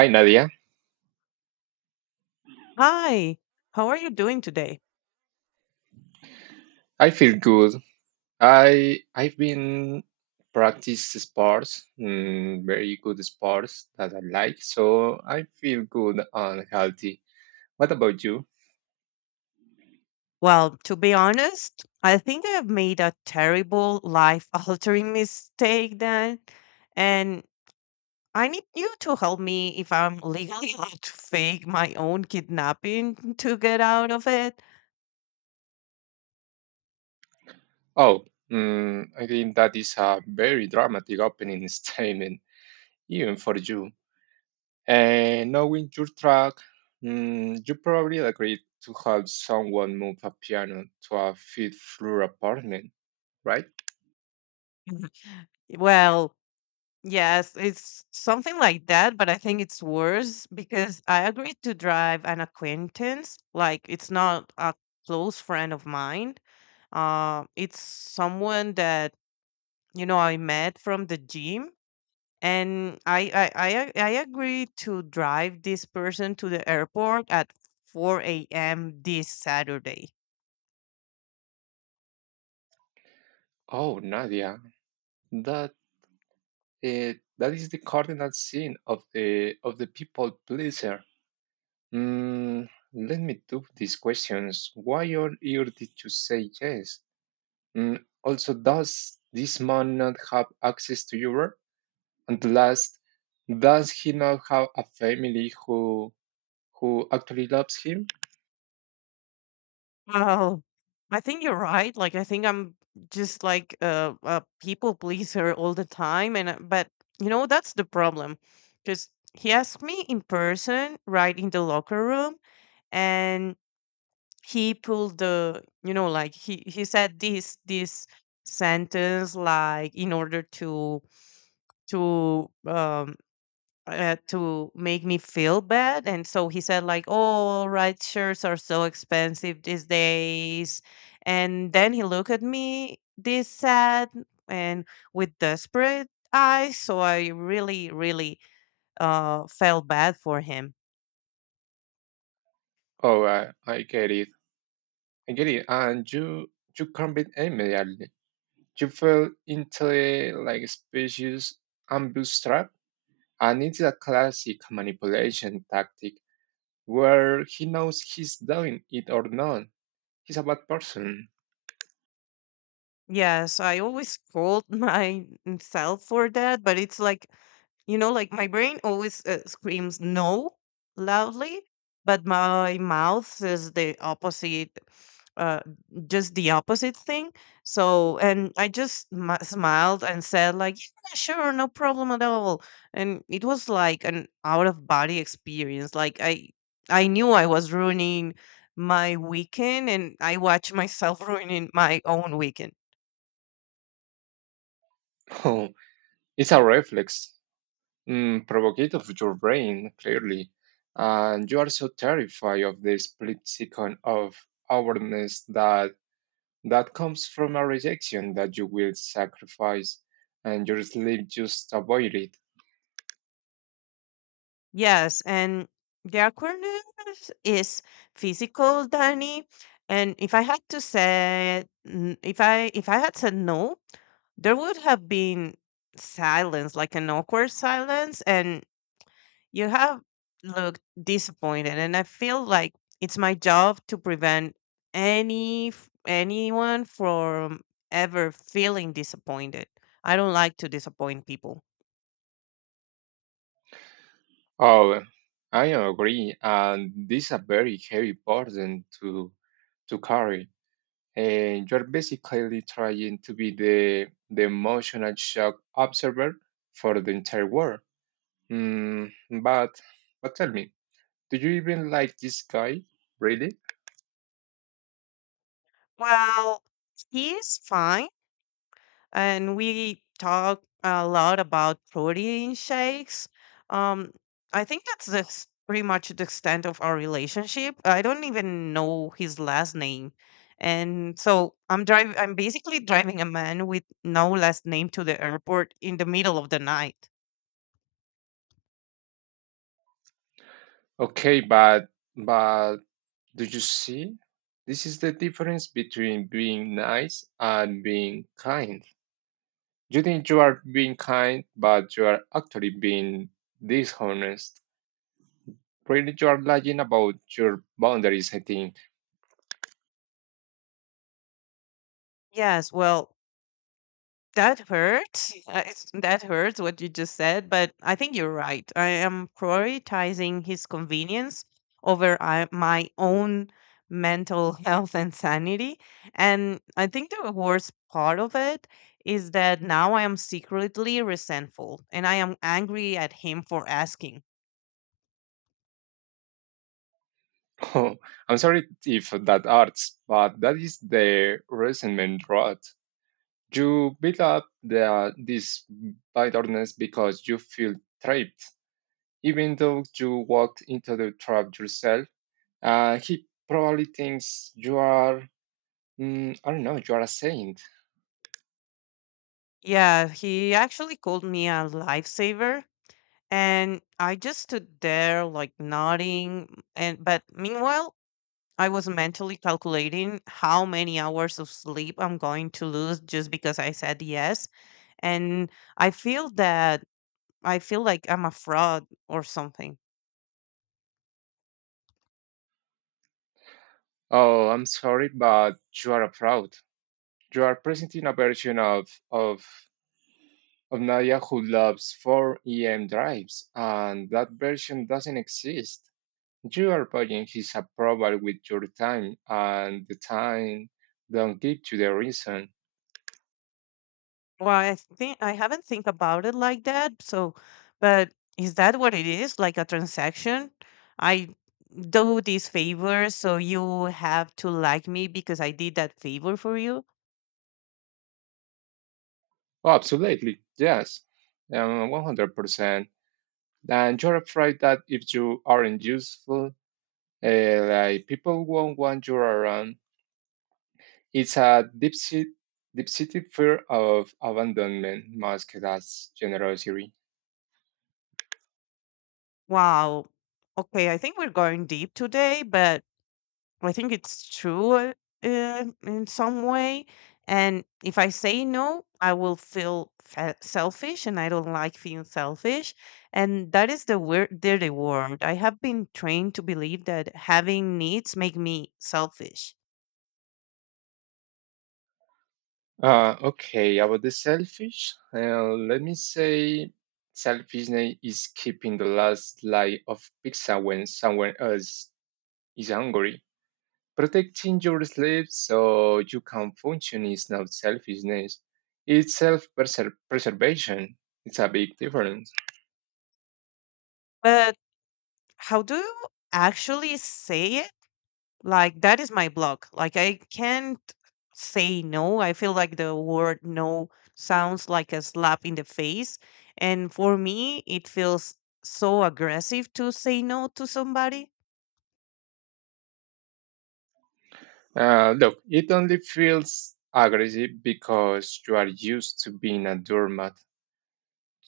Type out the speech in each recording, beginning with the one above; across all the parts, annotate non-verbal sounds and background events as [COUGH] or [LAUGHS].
Hi Nadia, Hi, how are you doing today? I feel good. I've been practice sports, very good sports that I like, so I feel good and healthy. What about you? Well, to be honest, I think I have made a terrible life-altering [LAUGHS] mistake then, and I need you to help me if I'm [LAUGHS] legally allowed to fake my own kidnapping [LAUGHS] to get out of it. Oh, I think that is a very dramatic opening [LAUGHS] statement, even for you. And knowing your track, you probably agreed to help someone move a piano to a fifth floor apartment, right? [LAUGHS] Well, yes, it's something like that, but I think it's worse because I agreed to drive an acquaintance, like it's not a close friend of mine. It's someone that you know I met from the gym, and I agreed to drive this person to the airport at 4 a.m. this Saturday. Oh, Nadia, that Uh, that is the cardinal sin of the people pleaser. Mm, let me do these questions. Why on earth did you say yes? Also, does this man not have access to Europe? And last, does he not have a family who actually loves him? Well, I think you're right. Like I think I'm just like a people pleaser [LAUGHS] all the time, and but you know that's the problem, because he asked me in person, right in the locker room, and he pulled the like he said this sentence like in order to um to make me feel bad. And so he said, like, "Oh, right, shirts are so expensive these days." And then he looked at me this sad and with desperate eyes, so I really really felt bad for him. Oh, I get it. I get it. And you can't combat immediately. You fell into a like species ambush trap, and it's a classic manipulation tactic where he knows he's doing it or not. He's a bad person. Yes, I always scold [LAUGHS] myself for that, but it's like, like my brain always screams no loudly, but my mouth says the opposite, uh, just the opposite thing. So, and I just smiled and said, like, yeah, sure, no problem at all. And it was like an out of body experience. Like, I knew I was ruining my weekend and I watched myself [LAUGHS] ruining my own weekend. [LAUGHS] Oh, it's a reflex, provoked of your brain clearly, and you are so terrified of the split second of awareness that that comes from a rejection that you will sacrifice, and your sleep just avoid it. Yes, and the awkwardness is physical, Danny. And if I had to say, n- if I had said no, there would have been silence, like an awkward silence, and you have looked disappointed. And I feel like it's my job to prevent anyone from ever feeling disappointed. I don't like to disappoint people. Oh, I agree, and this is a very heavy burden to carry. And you're basically trying to be the emotional shock observer for the entire world. Hmm, but tell me, do you even like this guy? Really? Well, he's fine, and we talk a lot about protein shakes. Um, I think that's the, pretty much the extent of our relationship. I don't even know his last name, and so I'm driving. I'm basically driving a man with no last name to the airport in the middle of the night. Okay, but do you see? This is the difference between being nice and being kind. You think you are being kind, but you are actually being dishonest. Really, you are lying about your boundaries, I think. Yes, well, that hurts. That hurts what you just said, but I think you're right. I am prioritizing his convenience over my own mental [LAUGHS] health and sanity. And I think the worst part of it is that now I am secretly resentful and I am angry at him for asking. Oh, I'm sorry if that hurts, but that is the resentment rot. You build up this bitterness because you feel trapped, even though you walked into the trap yourself. He probably thinks you are, I don't know, you are a saint. Yeah, he actually called me a lifesaver. And I just stood there like nodding, and but meanwhile I was mentally calculating how many hours of sleep I'm going to lose just because I said yes. And I feel that I feel like I'm a fraud or something. Oh, I'm sorry, but you are a fraud. You are presenting a version of Nadia who loves 4 EM drives, and that version doesn't exist. You are buying his approval with your time, and the time don't give to the reason. Well, I think I haven't think about it like that. So, but is that what it is? Like a transaction? I do this favor, so you have to like me because I did that favor for you. Oh, absolutely, yes, 100%. And you're afraid that if you aren't useful, like people won't want you around. It's a deep-seated fear of abandonment masked as generosity. Wow. Okay, I think we're going deep today, but I think it's true in some way. And if I say no, I will feel selfish, and I don't like feeling selfish. And that is the word, dirty word. I have been trained to believe that having needs make me selfish. Okay, about the selfish, let me say selfishness is keeping the last slice of pizza when someone else is hungry. Protecting your sleep so you can function is not selfishness, it's self preservation. It's a big difference. But how do you actually say? Like, that is my block. Like I can't say no. I feel like the word no sounds like a slap in the face. And for me, it feels so aggressive to say no to somebody. Look, it only feels aggressive because you are used to being a doormat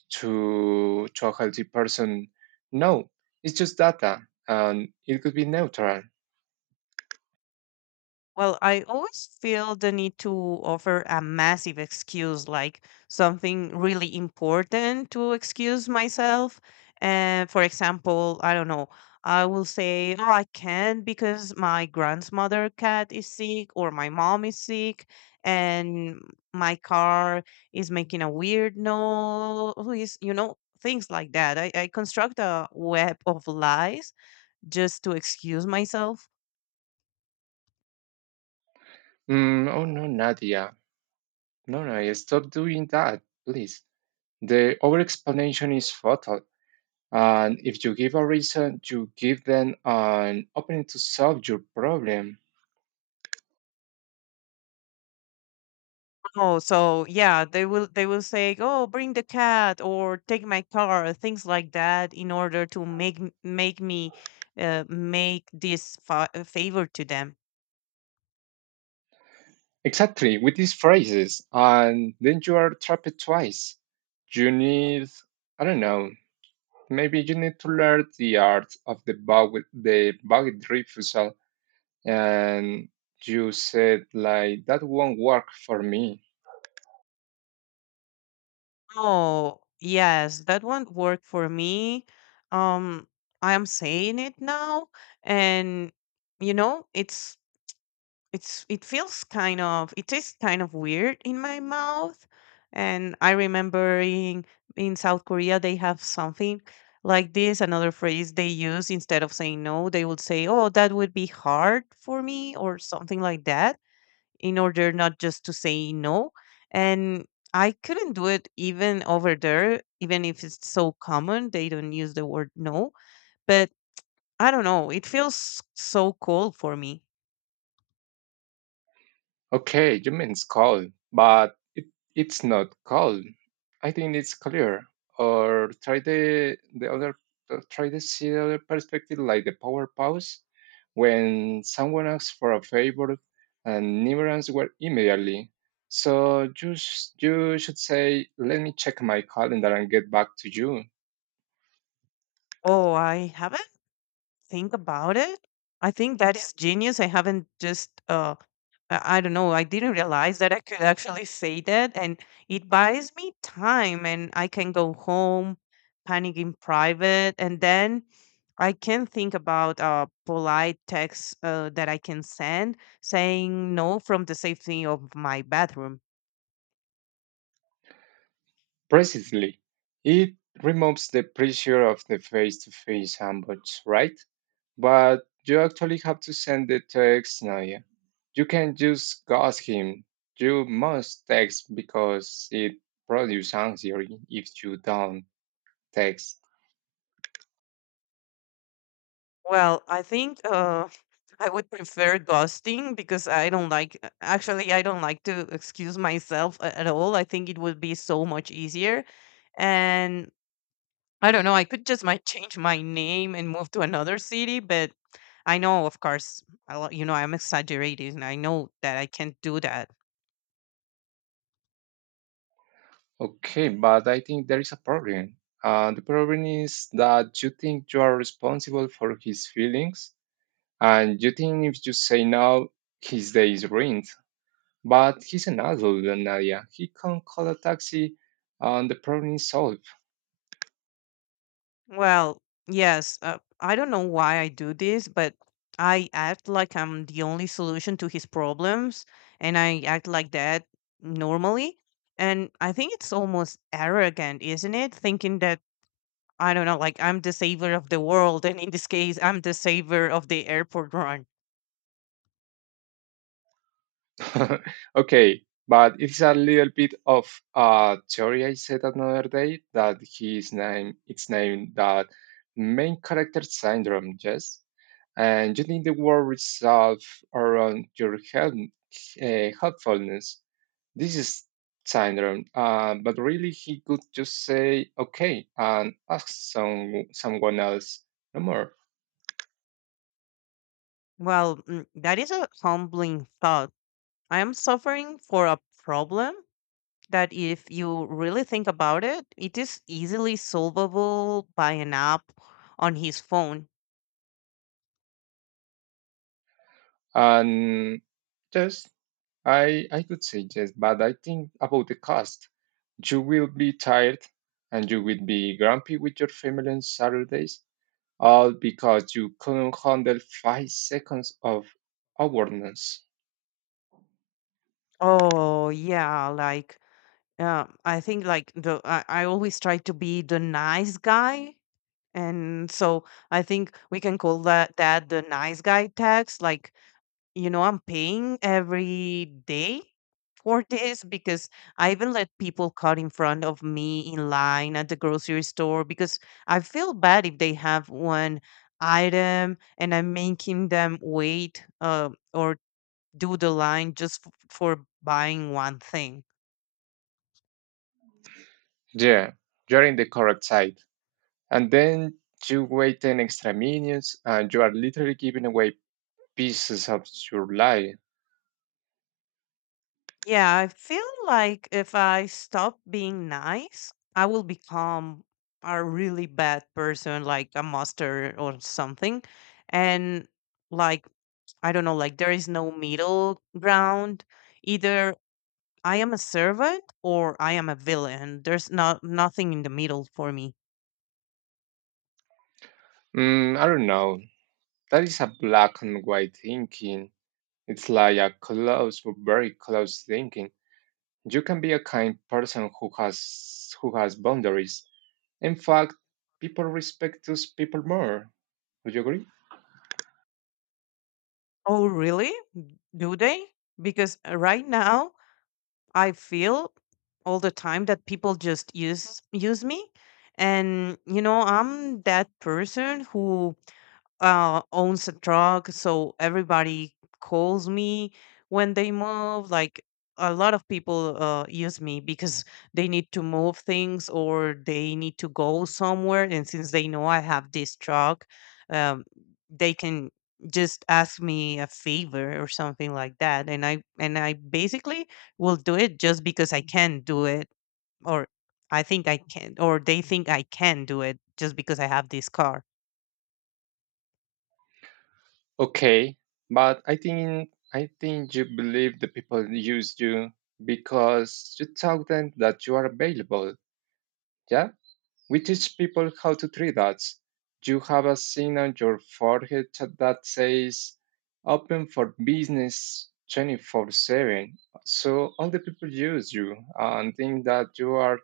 to a healthy person. No, it's just data and it could be neutral. Well, I always feel the need to offer a massive excuse, like something really important to excuse myself. And for example, I don't know, I will say, oh, I can't because my grandmother cat is sick, or my mom is sick and my car is making a weird noise, things like that. I construct a web of lies just to excuse myself. Oh no, Nadia. No, no, stop doing that, please. The overexplanation is fatal. And if you give a reason, you give them an opening to solve your problem. Oh, so yeah, they will say, "Oh, bring the cat or take my car," things like that, in order to make m- make me make this favor to them. Exactly, with these phrases. And then you are trapped twice. You need, I don't know, maybe you need to learn the art of the bug refusal. And you said, like, that won't work for me. Oh, yes, that won't work for me. Um, I am saying it now, and you know, it feels kind of it tastes kind of weird in my mouth. And I remember in South Korea they have something like this, another phrase they use instead of saying no. They would say, "Oh, that would be hard for me," or something like that, in order not just to say no. And I couldn't do it even over there, even if it's so common. They don't use the word no, but I don't know, it feels so cold for me. Okay, you mean it's cold, but it, it's not cold. I think it's clear. Or try the other try to see the other perspective, like the power pause, when someone asks for a favor and never answer immediately. So you you should say, "Let me check my calendar and get back to you." Oh, I haven't think about it, I think that is genius. I don't know, I didn't realize that I could actually say that, and it buys me time and I can go home, panic in private, and then I can think about polite texts that I can send saying no from the safety of my bathroom. Precisely, it removes the pressure of the face-to-face ambush, right? But you actually have to send the text now. Yeah. You can just ask him. You must text because it produces anxiety if you don't text. Well, I think [LAUGHS] I would prefer ghosting because I don't like to excuse myself at all. I think it would be so much easier. And I don't know, I could just might change my name and move to another city, but I know, of course, I'm exaggerating. I know that I can't do that. Okay, but I think there is a problem. The problem is that you think you are responsible for his feelings, and you think if you say no, his day is ruined. But he's an adult, Nadia. He can call a taxi, and the problem is solved. Well, yes, I don't know why I do this, but I act like I'm the only solution to his problems, and I act like that normally. And I think it's almost arrogant, isn't it? Thinking that, I don't know, like I'm the savior of the world, and in this case, I'm the savior of the airport run. [LAUGHS] Okay, but it's a little bit of a theory I said another day that his name it's named that main character syndrome, yes. And you need the word resolve around your help, helpfulness. This is syndrome, but really he could just say okay and ask someone else no more. Well, that is a humbling thought. I am suffering for a problem that if you really think about it, it is easily solvable by an app on his phone. And yes, I could say yes, but I think about the cost. You will be tired and you will be grumpy with your family on Saturdays, all because you couldn't handle 5 seconds of awareness. Oh, yeah. Like, I think like I always try to be the nice guy, and so I think we can call that the nice guy text. Like, I'm paying every day for this because I even let people cut in front of me in line at the grocery store because I feel bad if they have one item and I'm making them wait, or do the line just for buying one thing. Yeah, you're in the correct side. And then you wait 10 extra minutes and you are literally giving away pieces of your life. Yeah, I feel like if I stop being nice I will become a really bad person, like a monster or something. And like, I don't know, like there is no middle ground. Either I am a servant or I am a villain. There's not nothing in the middle for me. I don't know. That is a black and white thinking. It's like a close, very close thinking. You can be a kind person who has boundaries. In fact, people respect those people more. Would you agree? Oh, really? Do they? Because right now I feel all the time that people just use me. And I'm that person who owns a truck, so everybody calls me when they move. Like a lot of people use me because they need to move things or they need to go somewhere. And since they know I have this truck, um, they can just ask me a favor or something like that. And I basically will do it just because I can do it, or I think I can, or they think I can do it just because I have this car. Okay, but I think you believe the people use you because you tell them that you are available. Yeah. We teach people how to treat that. You have a sign on your forehead that says open for business 24/7. So all the people use you and think that you are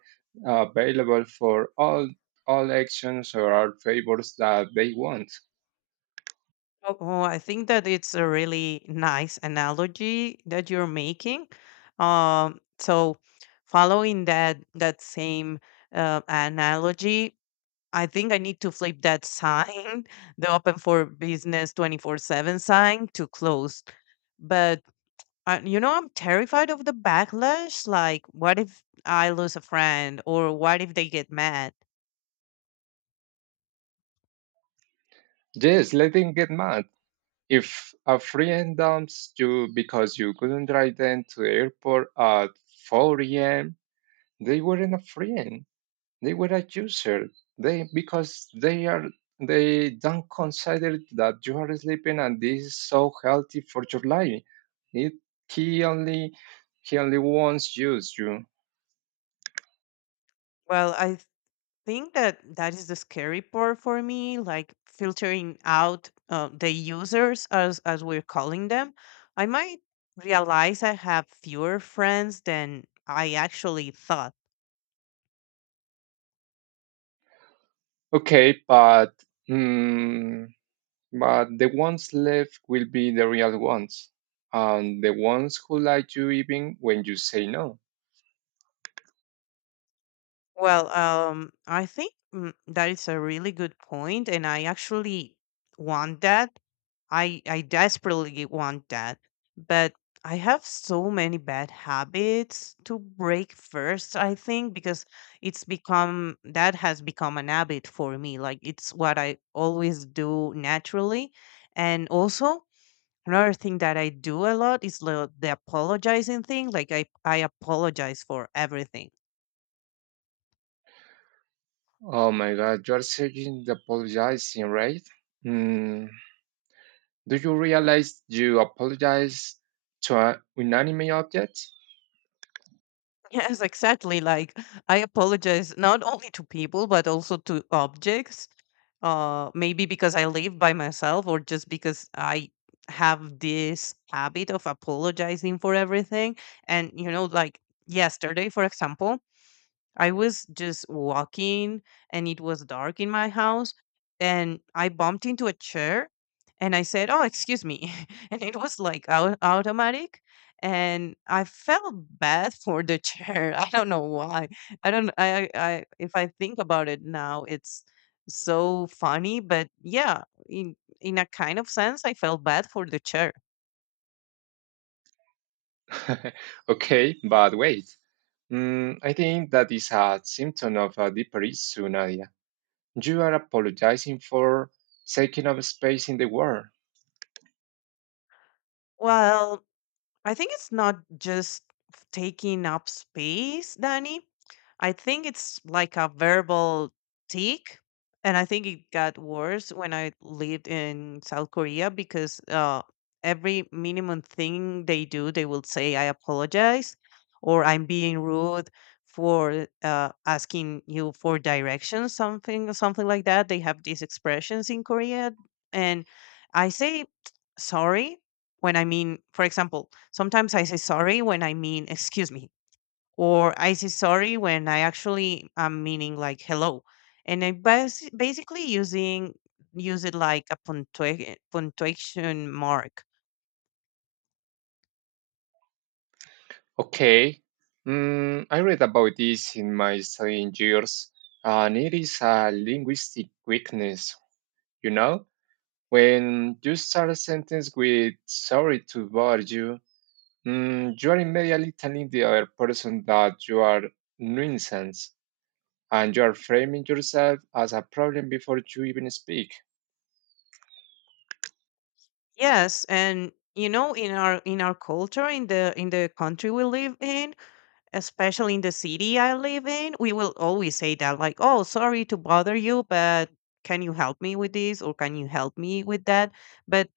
available for all actions or all favors that they want. Oh, I think that it's a really nice analogy that you're making. So, following that same analogy, I think I need to flip that sign, [LAUGHS] the open for business 24/7 sign, to closed. But I'm terrified of the backlash. Like, what if I lose a friend, or what if they get mad? Yes, letting get mad. If a friend dumps you because you couldn't drive them to the airport at 4 a.m., they weren't a friend. They were a user. They because they don't consider that you are sleeping and this is so healthy for your life. It he only he only wants use you. Well, I think that that is the scary part for me, like filtering out the users, as we're calling them. I might realize I have fewer friends than I actually thought. Okay, but mm, but the ones left will be the real ones, and the ones who like you even when you say no. Well, I think, that is a really good point, and I actually want that. I desperately want that, but I have so many bad habits to break first, I think, because it's become that has become an habit for me. Like it's what I always do naturally. And also another thing that I do a lot is the apologizing thing. Like I apologize for everything. Oh my God, you're saying the apologizing, right? Mm. Do you realize you apologize to an inanimate object? Yes, exactly. Like I apologize not only to people but also to objects. Maybe because I live by myself or just because I have this habit of apologizing for everything. And you know, like yesterday, for example, I was just walking, and it was dark in my house, and I bumped into a chair and I said, "Oh, excuse me." [LAUGHS] And it was like automatic, and I felt bad [LAUGHS] for the chair. [LAUGHS] I don't know why. I don't I- If I think about it now, it's so funny, but yeah, in in a kind of sense I felt bad for the chair. [LAUGHS] Okay, but wait. I think that is a symptom of a deeper issue, Nadia. You are apologizing for taking up space in the world. Well, I think it's not just taking up space, Danny. I think it's like a verbal tick. And I think it got worse when I lived in South Korea because every minimum thing they do, they will say, I apologize or I'm being rude for asking you for directions, something, something like that. They have these expressions in Korea. And I say [TSK] sorry when I mean, for example, sometimes I say sorry when I mean excuse me, or I say sorry when I actually am meaning like hello. And I basically using use it like a punctuation mark. Okay. I read about this in my studying years, and it is a linguistic weakness. You know, when you start a sentence with "sorry to bother you," you are immediately telling the other person that you are nuisance and you are framing yourself as a problem before you even speak. Yes, and you know, in our culture, in the country we live in, especially in the city I live in, we will always say that like, "Oh, sorry to bother you, but can you help me with this or can you help me with that?" But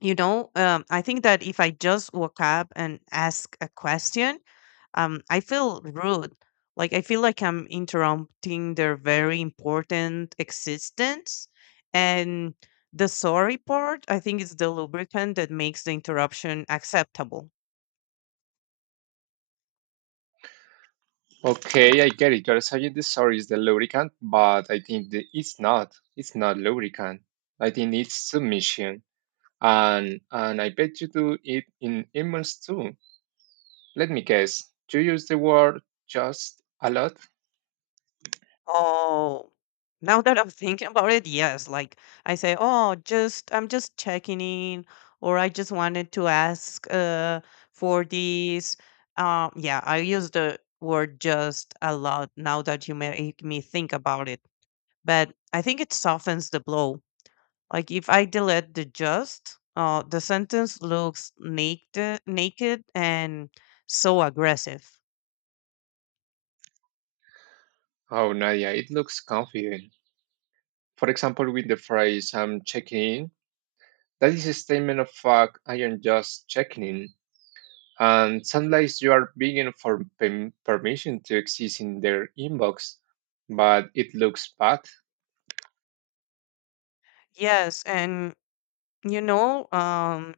I think that if I just woke up and ask a question, I feel rude, like I feel like I'm interrupting their very important existence, and the sorry part, I think, is the lubricant that makes the interruption acceptable. Okay, I get it. You're saying this sorry is the lubricant, but I think that it's not. It's not lubricant. I think it's submission. And I bet you do it in emails too. Let me guess. You use the word just a lot? Oh, now that I'm thinking about it, yes. Like I say, oh, just I'm just checking in, or I just wanted to ask for this. Yeah, I use the word just a lot now that you make me think about it. But I think it softens the blow. Like if I delete the just, the sentence looks naked, naked and so aggressive. Oh Nadia, it looks confident. For example, with the phrase I'm checking in. That is a statement of fact. I am just checking in. And sometimes you are begging for permission to exist in their inbox, but it looks bad. Yes, and you know, um,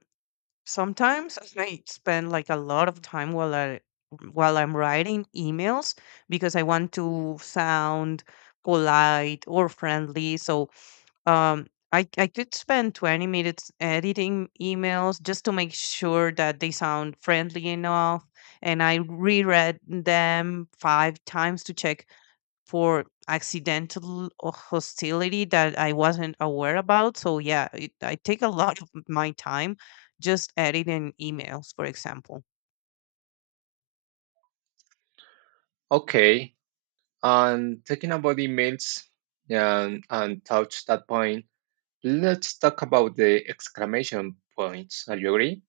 sometimes I spend like a lot of time while I'm writing emails because I want to sound polite or friendly. So um, I could spend 20 minutes editing emails just to make sure that they sound friendly enough. And I reread them five times to check for accidental or hostility that I wasn't aware about. So yeah, it, I take a lot of my time just editing emails, for example. Okay. And talking about emails and touch that point, let's talk about the exclamation points. Are you agree?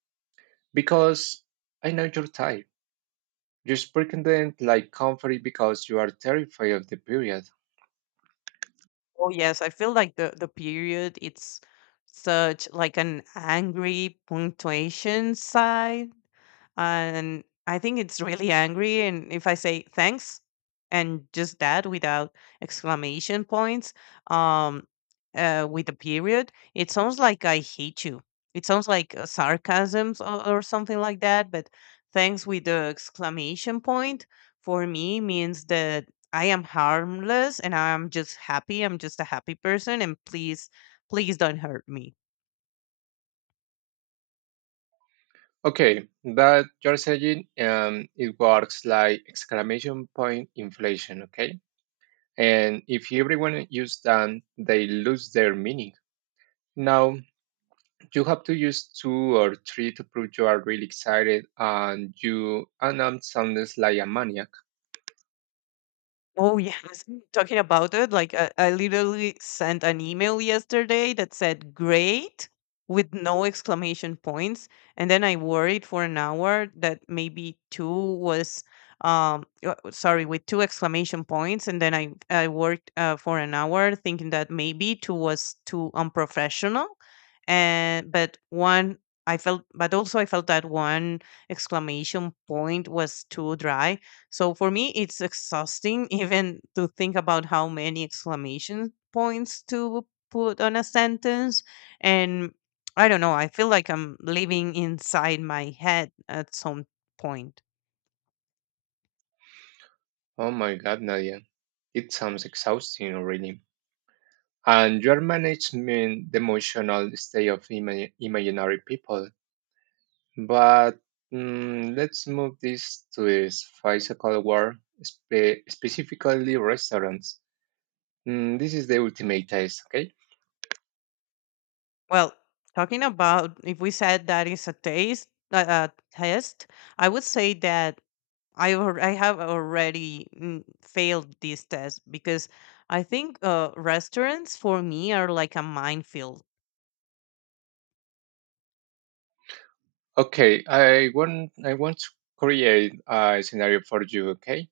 Because I know your type. You sprinkle them like comfort because you are terrified of the period. Oh yes, I feel like the period, it's such like an angry punctuation sign, and I think it's really angry. And if I say thanks and just that without exclamation points, um, with a period, it sounds like I hate you. It sounds like sarcasms, or something like that. But thanks with the exclamation point, for me, means that I am harmless and I'm just happy. I'm just a happy person. And please, please don't hurt me. Okay, that you're saying it works like exclamation point inflation, okay? And if everyone uses them, they lose their meaning. Now, you have to use two or three to prove you are really excited and you and I'm soundless like a maniac. Oh yes, talking about it, like I literally sent an email yesterday that said "great" with no exclamation points, and then I worried for an hour that maybe two was sorry, with two exclamation points, and then I worked for an hour thinking that maybe two was too unprofessional, and but one I felt, but also I felt that one exclamation point was too dry. So for me, it's exhausting [LAUGHS] even to think about how many exclamation points to put on a sentence. And I don't know, I feel like I'm living inside my head at some point. Oh my god, Nadia. It sounds exhausting already. And your management the emotional state of imaginary people. But let's move this to this physical world, specifically restaurants. This is the ultimate test, okay? Well, talking about if we said that is a taste, a test, I would say that I have already mm, failed this test because I think restaurants for me are like a minefield. Okay, I want to create a scenario for you, okay?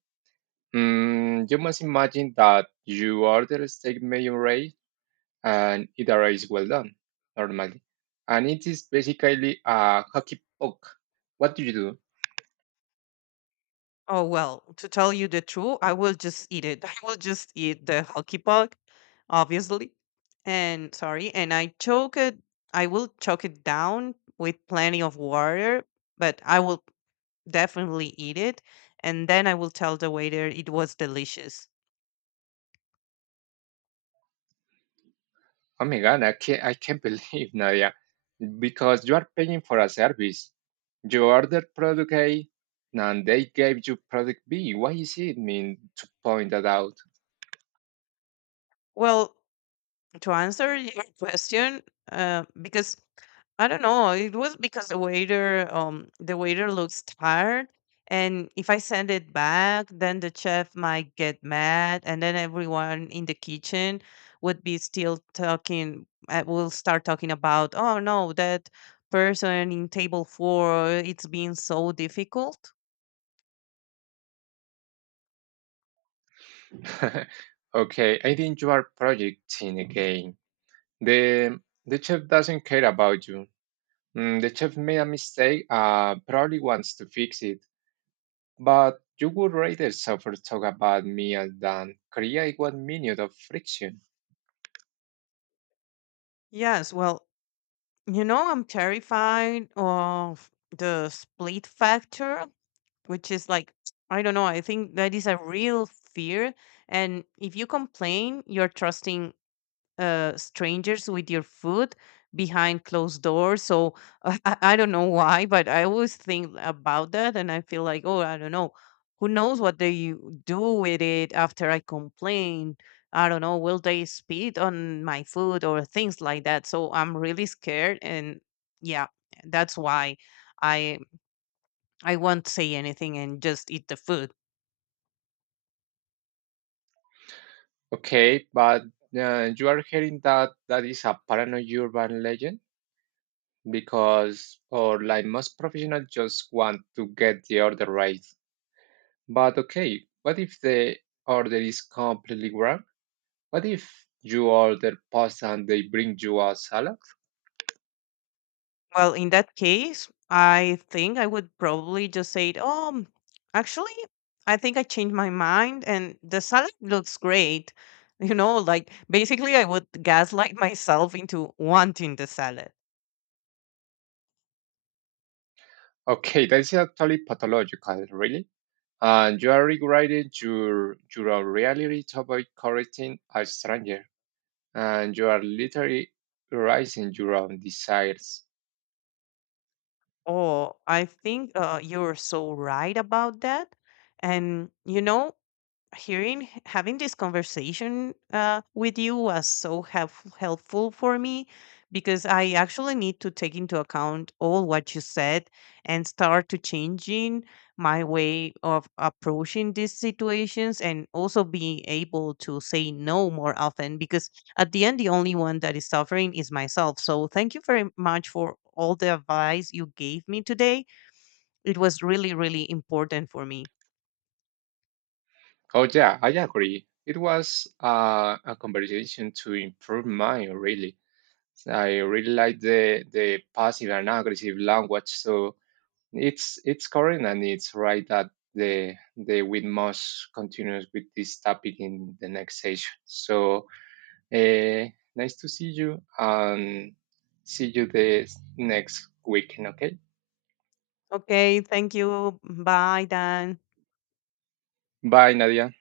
You must imagine that you order a steak medium rare and it arrives well done, normally. And it is basically a hockey puck. What do you do? Oh well, to tell you the truth, I will just eat it. [LAUGHS] I will just eat the hockey puck, obviously. And sorry, and I choke it. I will choke it down with plenty of water, but I will definitely eat it, and then I will tell the waiter it was delicious. Oh my god, I can't [LAUGHS] believe Nadia. Because you are paying for a service. You ordered product A and they gave you product B. Why is it mean to point that out? Well, to answer your [LAUGHS] question, because I don't know. It was because the waiter looks tired, and if I send it back, then the chef might get mad, and then everyone in the kitchen would be still talking. Will start talking about, oh no, that person in table four, it's been so difficult. [LAUGHS] Okay, I think you are projecting again. The chef doesn't care about you. The chef made a mistake, probably wants to fix it. But you would rather suffer talk about meal than create 1 minute of friction. Yes, well, you know, I'm terrified of the split factor, which is like I don't know. I think that is a real fear, and if you complain, you're trusting strangers with your food behind closed doors. So [LAUGHS] I don't know why, but I always think about that, and I feel like, oh, I don't know. Who knows what they do with it after I complain? I don't know. Will they spit on my food or things like that? So I'm really scared, and yeah, that's why I I won't say anything and just eat the food. Okay, but you are hearing that that is a paranoid urban legend? Because or like most professionals just want to get the order right. But okay, what if the order is completely wrong? What if you order pasta and they bring you a salad? Well, in that case, I think I would probably just say, "Oh, actually, I think I changed my mind, and the salad looks great." [LAUGHS] You know, like basically, I would gaslight [LAUGHS] myself into wanting the salad. Okay, that's actually pathological, really. And you are regretting your reality to avoid correcting a stranger. And you are literally raising your own desires. Oh, I think you're so right about that. And you know, hearing having this conversation with you was so helpful for me because I actually need to take into account all what you said and start to changing my way of approaching these situations, and also being able to say no more often, because at the end, the only one that is suffering is myself. So thank you very much for all the advice you gave me today. It was really, really important for me. Oh yeah, I agree. It was a conversation to improve mine, really. I really like the passive and aggressive language. So it's current and it's right that the we must continue with this topic in the next session. So uh, nice to see you and see you the next weekend. Okay, Okay, thank you. Bye, Dan. bye, Nadia.